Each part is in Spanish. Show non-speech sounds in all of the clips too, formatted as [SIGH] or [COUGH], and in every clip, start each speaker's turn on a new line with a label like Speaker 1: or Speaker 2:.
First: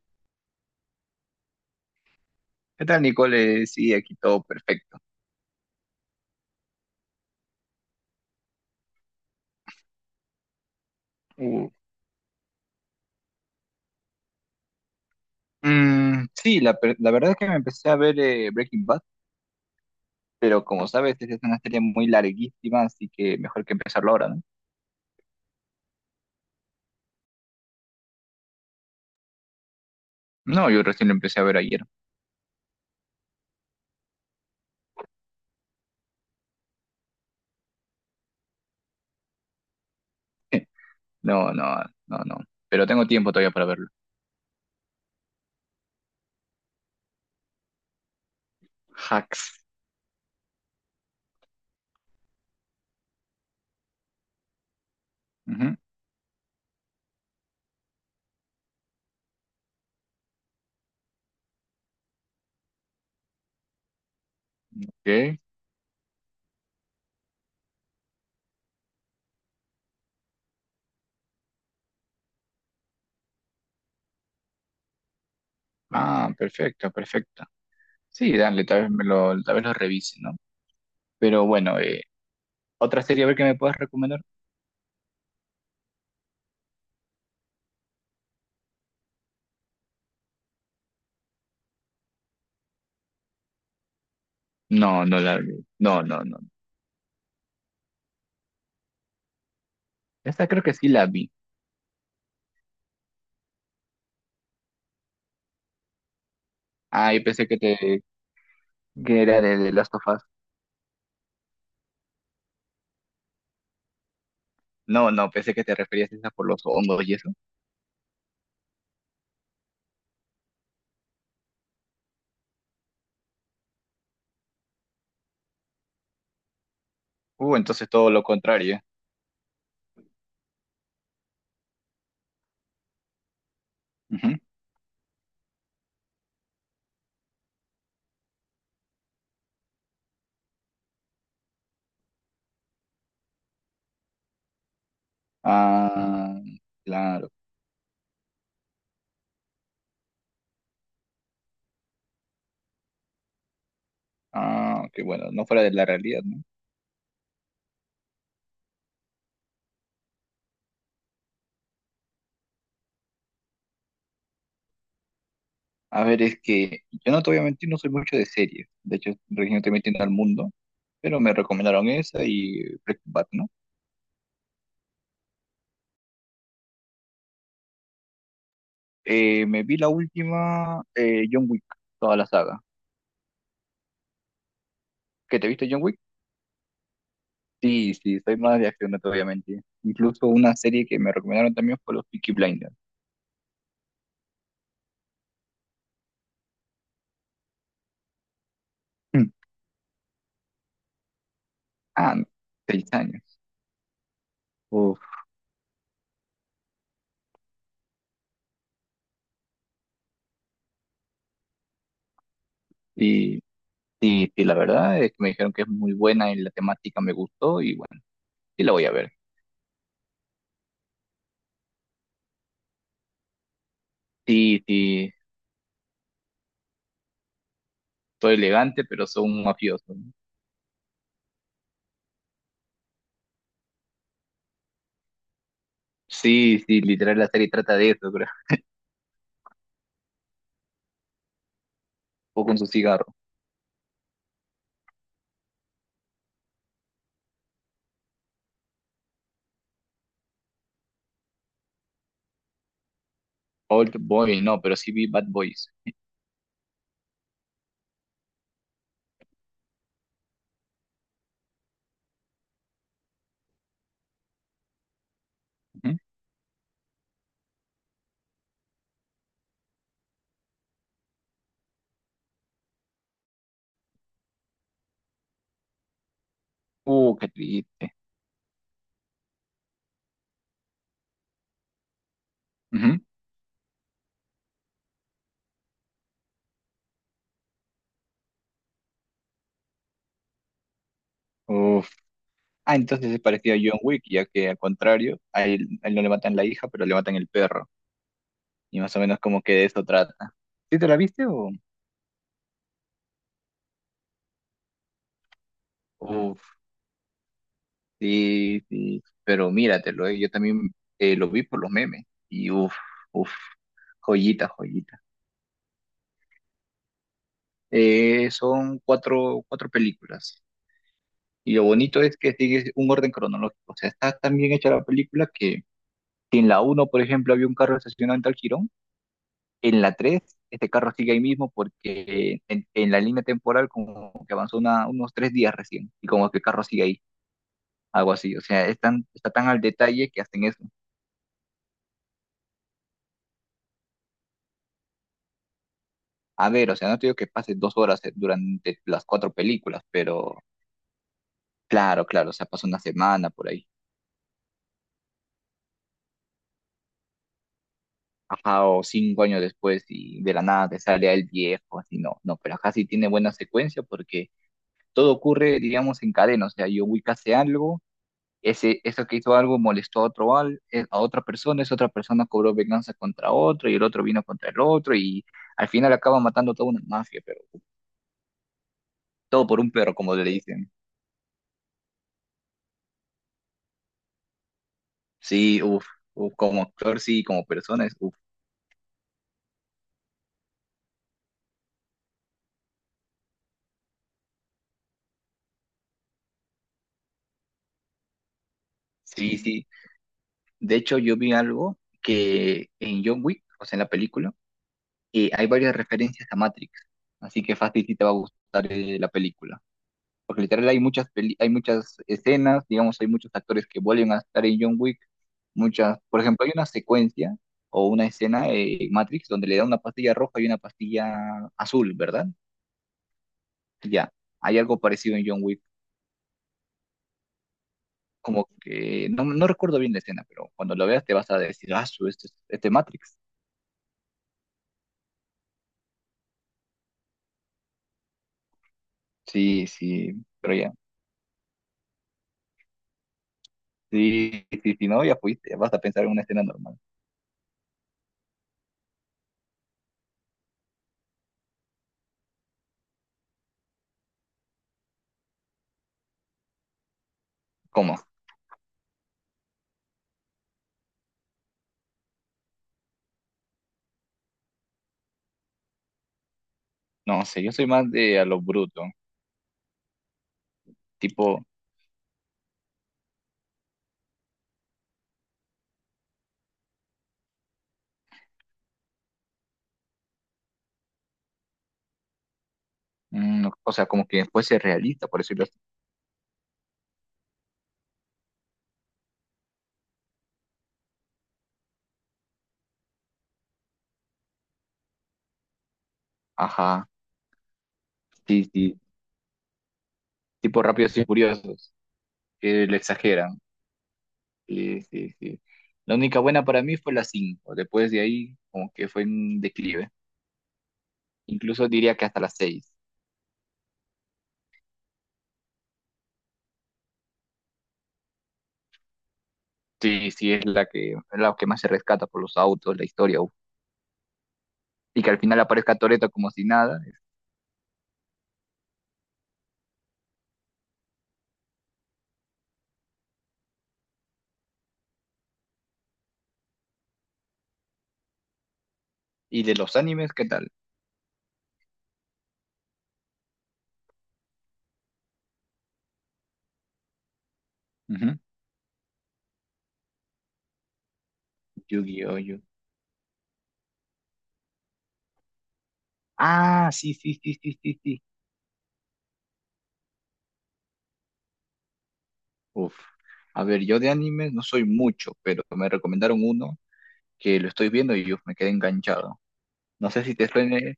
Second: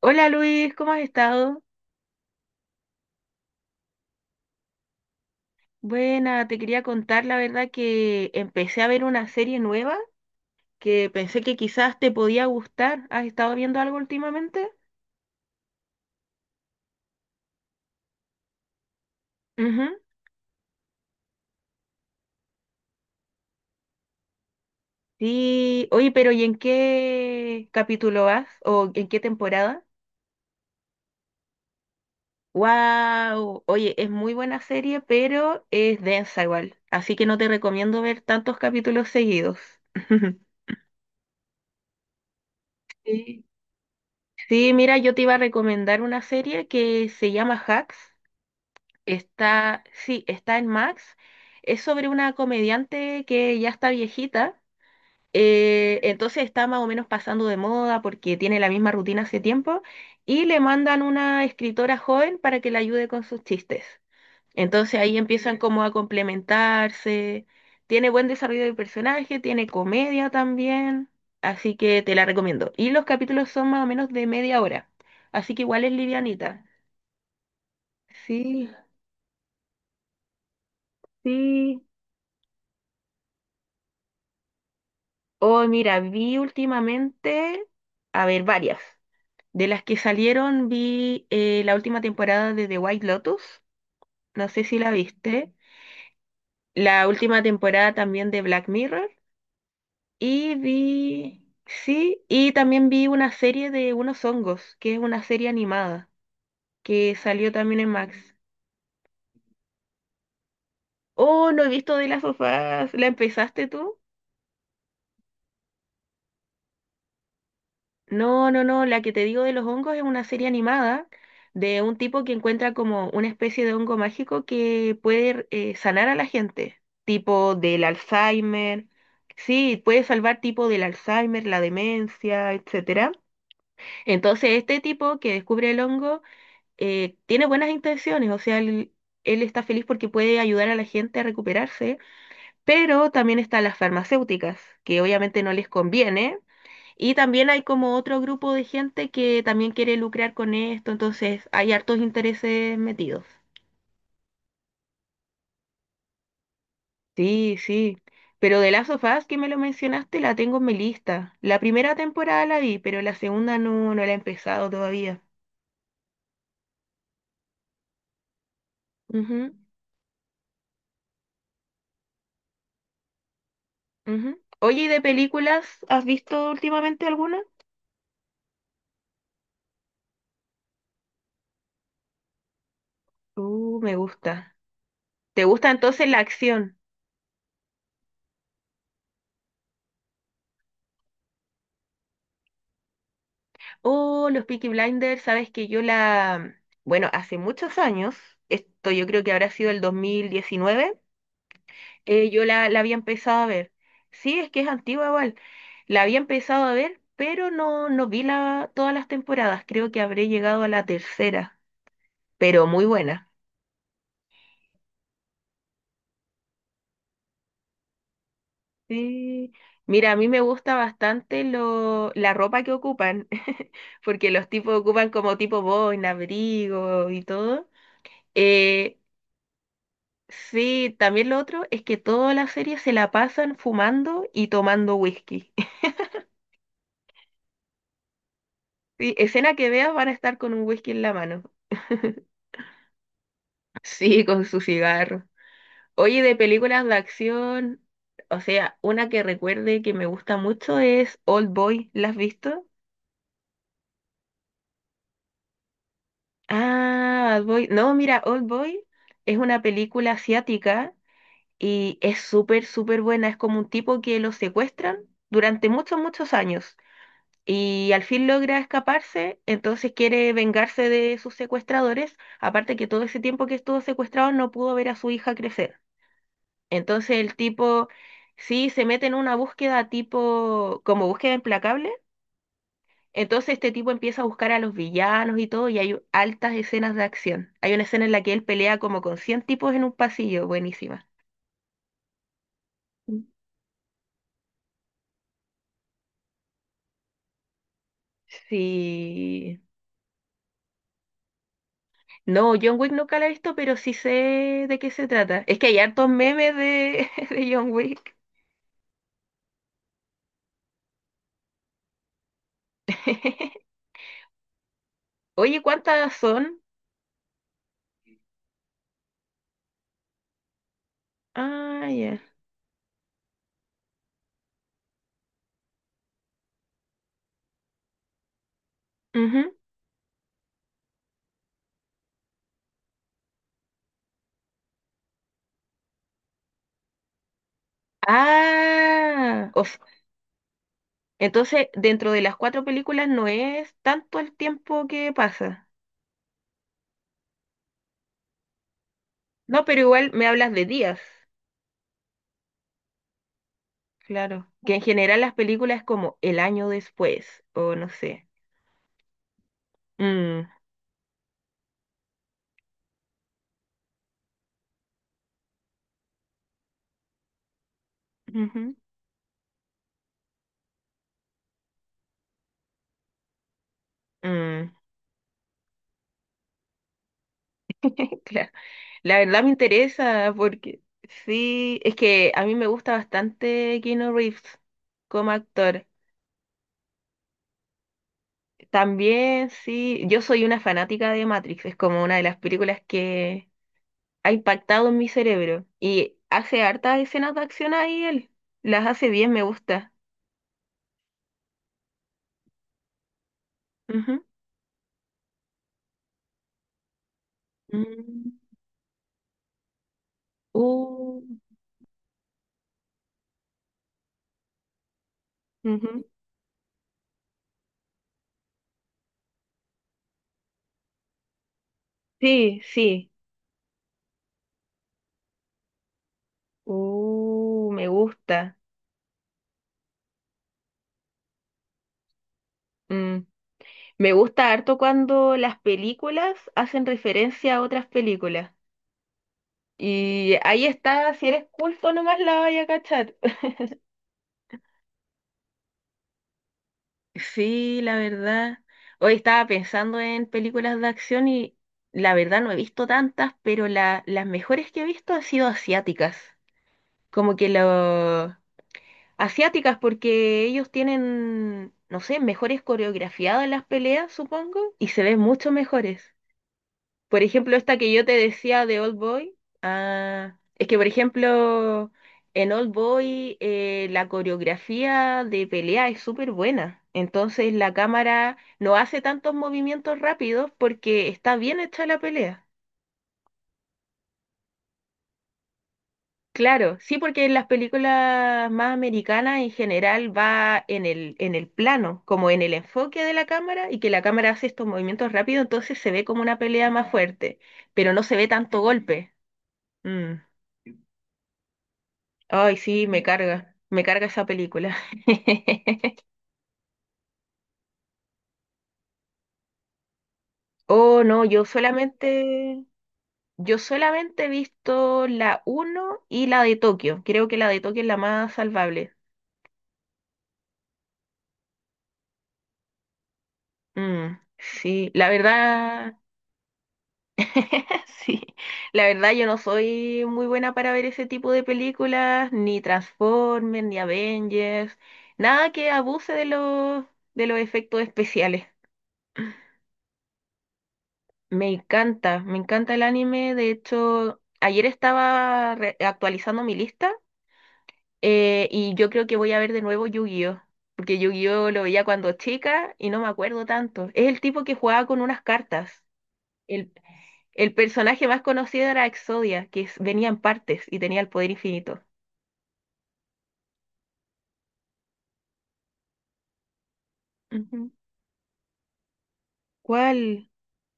Speaker 1: Hola Luis, ¿cómo has estado?
Speaker 2: ¿Qué tal, Nicole? Sí, aquí todo perfecto.
Speaker 1: Buena, te quería contar la verdad que empecé a ver una serie nueva que pensé que
Speaker 2: Uh,
Speaker 1: quizás te podía gustar. ¿Has estado viendo algo últimamente?
Speaker 2: sí, la verdad es que me empecé a ver Breaking Bad,
Speaker 1: Ujú.
Speaker 2: pero como sabes, es una serie muy larguísima, así que mejor que empezarlo ahora, ¿no?
Speaker 1: Sí, oye, pero ¿y en qué capítulo vas? ¿O en qué temporada?
Speaker 2: No, yo recién lo empecé a ver ayer.
Speaker 1: Wow, oye, es muy buena serie, pero es densa igual, así que no te recomiendo ver tantos capítulos seguidos. [LAUGHS]
Speaker 2: [LAUGHS] No, no, no, no. Pero tengo tiempo
Speaker 1: Sí.
Speaker 2: todavía para verlo.
Speaker 1: Sí, mira, yo te iba a recomendar una serie que se llama Hacks.
Speaker 2: Hacks.
Speaker 1: Está, sí, está en Max. Es sobre una comediante que ya está viejita.
Speaker 2: Ujú,
Speaker 1: Entonces está más o menos pasando de moda porque tiene la misma rutina hace tiempo. Y le mandan una escritora joven para que la ayude con sus chistes. Entonces ahí
Speaker 2: ok.
Speaker 1: empiezan como a complementarse. Tiene buen desarrollo de personaje, tiene comedia también. Así que te la recomiendo. Y los capítulos son más o menos de media hora. Así que igual es
Speaker 2: Ah,
Speaker 1: livianita.
Speaker 2: perfecto, perfecto. Sí, dale,
Speaker 1: Sí,
Speaker 2: tal vez lo revise, ¿no? Pero bueno,
Speaker 1: sí.
Speaker 2: ¿otra serie a ver que me puedas recomendar?
Speaker 1: Oh, mira, vi últimamente, a ver, varias. De las que salieron, vi la última temporada de The White Lotus, no sé si
Speaker 2: No,
Speaker 1: la
Speaker 2: no la
Speaker 1: viste.
Speaker 2: vi. No, no, no.
Speaker 1: La última temporada también de Black Mirror.
Speaker 2: Esta
Speaker 1: Y
Speaker 2: creo que sí la vi.
Speaker 1: vi, sí, y también vi una serie de unos hongos, que es una serie animada,
Speaker 2: Ah,
Speaker 1: que
Speaker 2: yo pensé
Speaker 1: salió
Speaker 2: que
Speaker 1: también en
Speaker 2: te,
Speaker 1: Max.
Speaker 2: que era de The Last of Us.
Speaker 1: Oh, no he visto de las sofás, ¿la empezaste tú?
Speaker 2: No, no, pensé que te referías a esa por los hongos y eso.
Speaker 1: No, no, no, la que te digo de los hongos es una serie animada de un tipo que encuentra como una especie de hongo mágico que puede sanar a la gente, tipo del
Speaker 2: Entonces todo lo contrario.
Speaker 1: Alzheimer, sí, puede salvar tipo del Alzheimer, la demencia, etcétera.
Speaker 2: Ujú.
Speaker 1: Entonces este tipo que descubre el hongo tiene buenas intenciones, o sea, él está feliz porque puede ayudar a la gente a recuperarse, pero también están las farmacéuticas, que obviamente no les conviene
Speaker 2: Ah,
Speaker 1: y
Speaker 2: claro.
Speaker 1: también hay como otro grupo de gente que también quiere lucrar con esto, entonces hay hartos intereses metidos.
Speaker 2: Ah, que bueno, no fuera de la realidad, ¿no?
Speaker 1: Sí, sí. Pero de Last of Us, que me lo mencionaste, la tengo en mi lista. La primera temporada la vi, pero la segunda no, no la he empezado todavía.
Speaker 2: A ver, es que yo no te voy a mentir, no soy mucho de series. De hecho,
Speaker 1: Ujú,
Speaker 2: recién estoy metiendo al mundo, pero me recomendaron esa y Breaking Bad, ¿no?
Speaker 1: ujú. Oye, ¿y de películas has visto últimamente alguna?
Speaker 2: Me vi la última, John Wick, toda la saga.
Speaker 1: Me gusta.
Speaker 2: ¿Qué
Speaker 1: ¿Te
Speaker 2: te viste
Speaker 1: gusta
Speaker 2: John Wick?
Speaker 1: entonces la acción?
Speaker 2: Sí, sí, soy más de acción, no te voy a mentir. Incluso una serie que me recomendaron también fue los Peaky Blinders.
Speaker 1: Oh, los Peaky Blinders, sabes que yo la... Bueno, hace muchos años, esto yo creo que habrá sido el 2019
Speaker 2: Ah, no,
Speaker 1: yo la
Speaker 2: seis
Speaker 1: había
Speaker 2: años.
Speaker 1: empezado a ver. Sí, es que es
Speaker 2: Uf,
Speaker 1: antigua igual. La había empezado a ver, pero no, no vi la, todas las temporadas. Creo que habré llegado a la tercera, pero muy buena.
Speaker 2: y, y la verdad es que me dijeron que es muy buena y la temática me gustó y bueno, sí la voy a ver.
Speaker 1: Sí. Mira, a mí me gusta bastante lo, la ropa que ocupan, [LAUGHS] porque los
Speaker 2: Sí,
Speaker 1: tipos ocupan
Speaker 2: sí,
Speaker 1: como tipo boina, abrigo y todo.
Speaker 2: soy elegante,
Speaker 1: Eh,
Speaker 2: pero soy un mafioso, ¿no?
Speaker 1: sí, también lo otro es que toda la serie se la pasan fumando y tomando whisky. [LAUGHS]
Speaker 2: Sí, sí, literal la serie trata de eso, creo.
Speaker 1: Sí, escena que veas van a estar con un whisky en la mano. [LAUGHS]
Speaker 2: O con su cigarro.
Speaker 1: Sí, con su cigarro. Oye, de películas de acción, o sea, una que recuerde que me gusta mucho es Old Boy. ¿La has visto?
Speaker 2: Old Boy, no, pero sí vi Bad Boys.
Speaker 1: Ah, Old Boy. No, mira, Old Boy es una película asiática y es súper, súper buena. Es como un tipo que lo secuestran durante
Speaker 2: Ujú.
Speaker 1: muchos, muchos años y al fin logra escaparse, entonces quiere vengarse de sus secuestradores, aparte que todo ese tiempo que estuvo secuestrado no pudo ver a su hija crecer. Entonces
Speaker 2: Qué
Speaker 1: el tipo
Speaker 2: triste.
Speaker 1: sí se mete en una búsqueda tipo, como búsqueda implacable.
Speaker 2: Ujú.
Speaker 1: Entonces este tipo empieza a buscar a los villanos y todo, y hay altas escenas de acción. Hay una escena en la que él pelea como con 100 tipos en un pasillo, buenísima.
Speaker 2: Uf. Ah, entonces es
Speaker 1: Mm.
Speaker 2: parecido a John Wick, ya que al contrario, a él no le matan la hija, pero le matan el perro. Y más o menos como que
Speaker 1: Sí.
Speaker 2: de eso trata. ¿Sí te la viste o...?
Speaker 1: No, John Wick nunca la he visto, pero sí sé de qué se trata. Es que hay hartos memes
Speaker 2: Uf.
Speaker 1: de, [LAUGHS] de John Wick.
Speaker 2: Sí, sí, pero míratelo. Yo también lo vi por los memes y uff, uff,
Speaker 1: [LAUGHS]
Speaker 2: joyita, joyita.
Speaker 1: Oye, ¿cuántas son?
Speaker 2: Son cuatro, cuatro películas y lo
Speaker 1: Ah,
Speaker 2: bonito es
Speaker 1: ya.
Speaker 2: que sigue un orden cronológico, o sea, está tan bien hecha la película que si en la uno, por ejemplo, había un carro estacionado en tal jirón,
Speaker 1: Ujú.
Speaker 2: en la 3 este carro sigue ahí mismo porque en la línea temporal como que avanzó unos 3 días recién y como que el carro sigue ahí, algo así, o sea, está tan
Speaker 1: Ah,
Speaker 2: al
Speaker 1: o
Speaker 2: detalle que hacen eso.
Speaker 1: entonces, dentro de las cuatro películas no es tanto el tiempo que pasa.
Speaker 2: A ver, o sea, no te digo que pases 2 horas durante las cuatro
Speaker 1: No, pero
Speaker 2: películas,
Speaker 1: igual me
Speaker 2: pero
Speaker 1: hablas de días,
Speaker 2: claro, claro, o sea, pasa una semana por ahí.
Speaker 1: claro. Que en general las películas es como el año después, o no sé.
Speaker 2: Ajá, o 5 años después y de la
Speaker 1: Mm,
Speaker 2: nada te sale el viejo, así no, no, pero acá sí tiene buena secuencia porque todo ocurre, digamos, en cadena, o sea, Yowik hace algo,
Speaker 1: ujú,
Speaker 2: ese, eso que hizo algo molestó a otro, a otra persona, esa otra persona cobró venganza contra otro y el otro vino contra el
Speaker 1: mm,
Speaker 2: otro y al final acaba matando toda una mafia, pero
Speaker 1: [LAUGHS] claro. La verdad
Speaker 2: todo
Speaker 1: me
Speaker 2: por un perro, como le
Speaker 1: interesa
Speaker 2: dicen.
Speaker 1: porque sí, es que a mí me gusta bastante Keanu Reeves como
Speaker 2: Sí, uff, uf,
Speaker 1: actor.
Speaker 2: uf, como actor, sí, como persona, uff.
Speaker 1: También sí, yo soy una fanática de Matrix, es como una de las películas que ha impactado en mi cerebro. Y hace hartas escenas de acción ahí él. Las hace bien,
Speaker 2: Sí,
Speaker 1: me
Speaker 2: sí.
Speaker 1: gusta.
Speaker 2: De hecho, yo vi algo que en John Wick, o sea, en la
Speaker 1: Ujú.
Speaker 2: película, hay varias referencias a Matrix. Así que fácil sí te va a
Speaker 1: Mm.
Speaker 2: gustar la película. Porque literal
Speaker 1: Uh,
Speaker 2: hay muchas escenas, digamos, hay muchos actores que vuelven a estar en John Wick. Muchas,
Speaker 1: ujú.
Speaker 2: por ejemplo, hay una secuencia o una escena en Matrix donde le da una pastilla roja y una pastilla azul, ¿verdad?
Speaker 1: Sí, sí.
Speaker 2: Ya, hay algo parecido en John Wick.
Speaker 1: Me
Speaker 2: Como
Speaker 1: gusta.
Speaker 2: que no, no recuerdo bien la escena, pero cuando lo veas te vas a decir, ah, este Matrix.
Speaker 1: Mm. Me gusta harto cuando las películas hacen referencia a otras películas.
Speaker 2: Sí, sí,
Speaker 1: Y
Speaker 2: pero
Speaker 1: ahí
Speaker 2: ya.
Speaker 1: está, si eres culto nomás la vaya a cachar.
Speaker 2: Sí, sí, sí, no, ya fuiste. Vas a pensar en una escena normal.
Speaker 1: Sí, la verdad. Hoy estaba pensando en películas de acción y la verdad no he visto tantas, pero la- las mejores que he visto han sido asiáticas. Como que
Speaker 2: ¿Cómo?
Speaker 1: lo... Asiáticas porque ellos tienen, no sé, mejores coreografiadas las peleas, supongo, y se ven mucho mejores. Por
Speaker 2: No sé, yo
Speaker 1: ejemplo,
Speaker 2: soy
Speaker 1: esta
Speaker 2: más
Speaker 1: que yo te
Speaker 2: de a lo
Speaker 1: decía de
Speaker 2: bruto.
Speaker 1: Old Boy, ah, es que por
Speaker 2: Tipo,
Speaker 1: ejemplo, en Old Boy la coreografía de pelea es súper buena. Entonces la cámara no hace tantos movimientos rápidos porque está bien hecha la pelea.
Speaker 2: o sea, como que fuese realista, por decirlo así.
Speaker 1: Claro, sí, porque en las películas más americanas en general va en el plano, como en el enfoque de la cámara, y que la cámara hace estos movimientos rápidos, entonces se ve como una pelea
Speaker 2: Ajá,
Speaker 1: más fuerte, pero no se ve
Speaker 2: sí,
Speaker 1: tanto
Speaker 2: sí.
Speaker 1: golpe. Mm.
Speaker 2: Tipo rápidos y furiosos,
Speaker 1: Ay,
Speaker 2: que le
Speaker 1: sí,
Speaker 2: exageran.
Speaker 1: me carga esa película.
Speaker 2: Sí, sí, sí. La
Speaker 1: [LAUGHS]
Speaker 2: única buena para mí fue la 5. Después de ahí, como que fue un declive.
Speaker 1: Oh, no,
Speaker 2: Incluso diría que hasta la 6.
Speaker 1: yo solamente he visto la uno y la de Tokio. Creo que la de Tokio es la más salvable.
Speaker 2: Sí, sí, es la que más se rescata por los autos, la historia. Uf.
Speaker 1: Mm, sí,
Speaker 2: Y
Speaker 1: la
Speaker 2: que al final aparezca
Speaker 1: verdad,
Speaker 2: Toretto como si nada.
Speaker 1: [LAUGHS] sí, la verdad yo no soy muy buena para ver ese tipo de películas, ni Transformers, ni Avengers, nada que abuse de los efectos especiales.
Speaker 2: ¿Y de los animes, qué tal?
Speaker 1: Me encanta el anime. De hecho, ayer estaba re- actualizando mi lista
Speaker 2: Ujú.
Speaker 1: y yo creo que voy a ver de nuevo Yu-Gi-Oh! Porque Yu-Gi-Oh! Lo veía cuando
Speaker 2: Yu-Gi-Oh!
Speaker 1: chica y no me acuerdo tanto. Es el tipo que jugaba con unas cartas.
Speaker 2: Ah,
Speaker 1: El,
Speaker 2: sí, sí, sí,
Speaker 1: el
Speaker 2: sí, sí, sí.
Speaker 1: personaje más conocido era Exodia, que es- venía en partes y tenía el poder infinito.
Speaker 2: Uf. A ver, yo de anime no soy mucho, pero me recomendaron uno que lo estoy
Speaker 1: Ujú.
Speaker 2: viendo y uf, me quedé enganchado. No sé si te
Speaker 1: ¿Cuál?
Speaker 2: suene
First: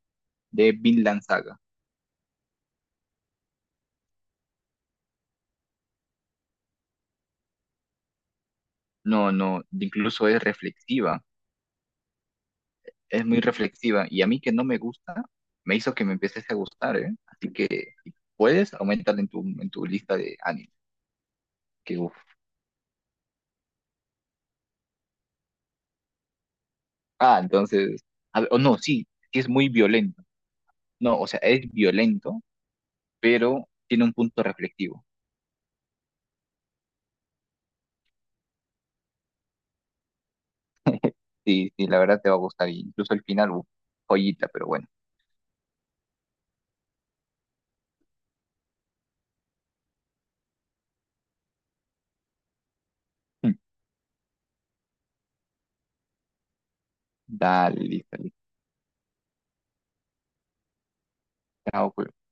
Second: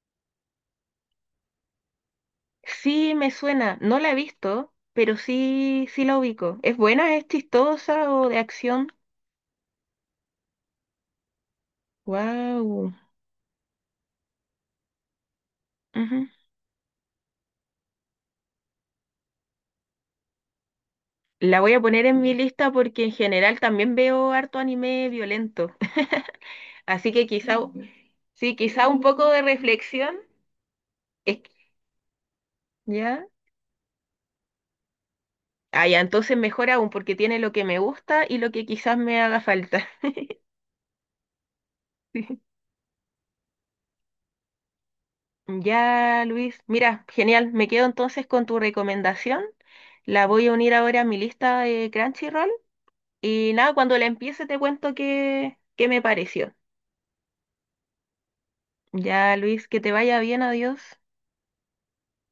Speaker 2: de Vinland Saga.
Speaker 1: Sí, me suena. No la he visto, pero sí, sí la ubico. ¿Es buena? ¿Es chistosa o de acción?
Speaker 2: No, no, incluso es reflexiva,
Speaker 1: Wow.
Speaker 2: es muy reflexiva y a mí que no me gusta, me hizo que me empieces a gustar, ¿eh? Así que si puedes aumentar en tu lista de anime.
Speaker 1: La voy a
Speaker 2: Que
Speaker 1: poner
Speaker 2: uf.
Speaker 1: en mi lista porque en general también veo harto anime violento. [LAUGHS] Así que
Speaker 2: Ah,
Speaker 1: quizá, mm,
Speaker 2: entonces, a ver,
Speaker 1: sí,
Speaker 2: o no,
Speaker 1: quizá un
Speaker 2: sí,
Speaker 1: poco
Speaker 2: sí
Speaker 1: de
Speaker 2: es muy
Speaker 1: reflexión.
Speaker 2: violento. No, o
Speaker 1: Es
Speaker 2: sea,
Speaker 1: que-
Speaker 2: es violento,
Speaker 1: ¿ya?
Speaker 2: pero tiene un punto reflexivo.
Speaker 1: Ah, ya, entonces mejor aún porque tiene lo que me gusta y lo que quizás me haga falta. [LAUGHS]
Speaker 2: Sí, sí, la verdad te va a
Speaker 1: Sí.
Speaker 2: gustar. Incluso el final, uf, joyita, pero bueno.
Speaker 1: Ya, Luis. Mira, genial. Me quedo entonces con tu recomendación. La voy a unir ahora a mi lista de Crunchyroll. Y
Speaker 2: [LAUGHS]
Speaker 1: nada, cuando la empiece te cuento qué, qué me pareció.
Speaker 2: Dale, listo, listo.
Speaker 1: Ya, Luis, que te vaya bien. Adiós.
Speaker 2: Chao, pues.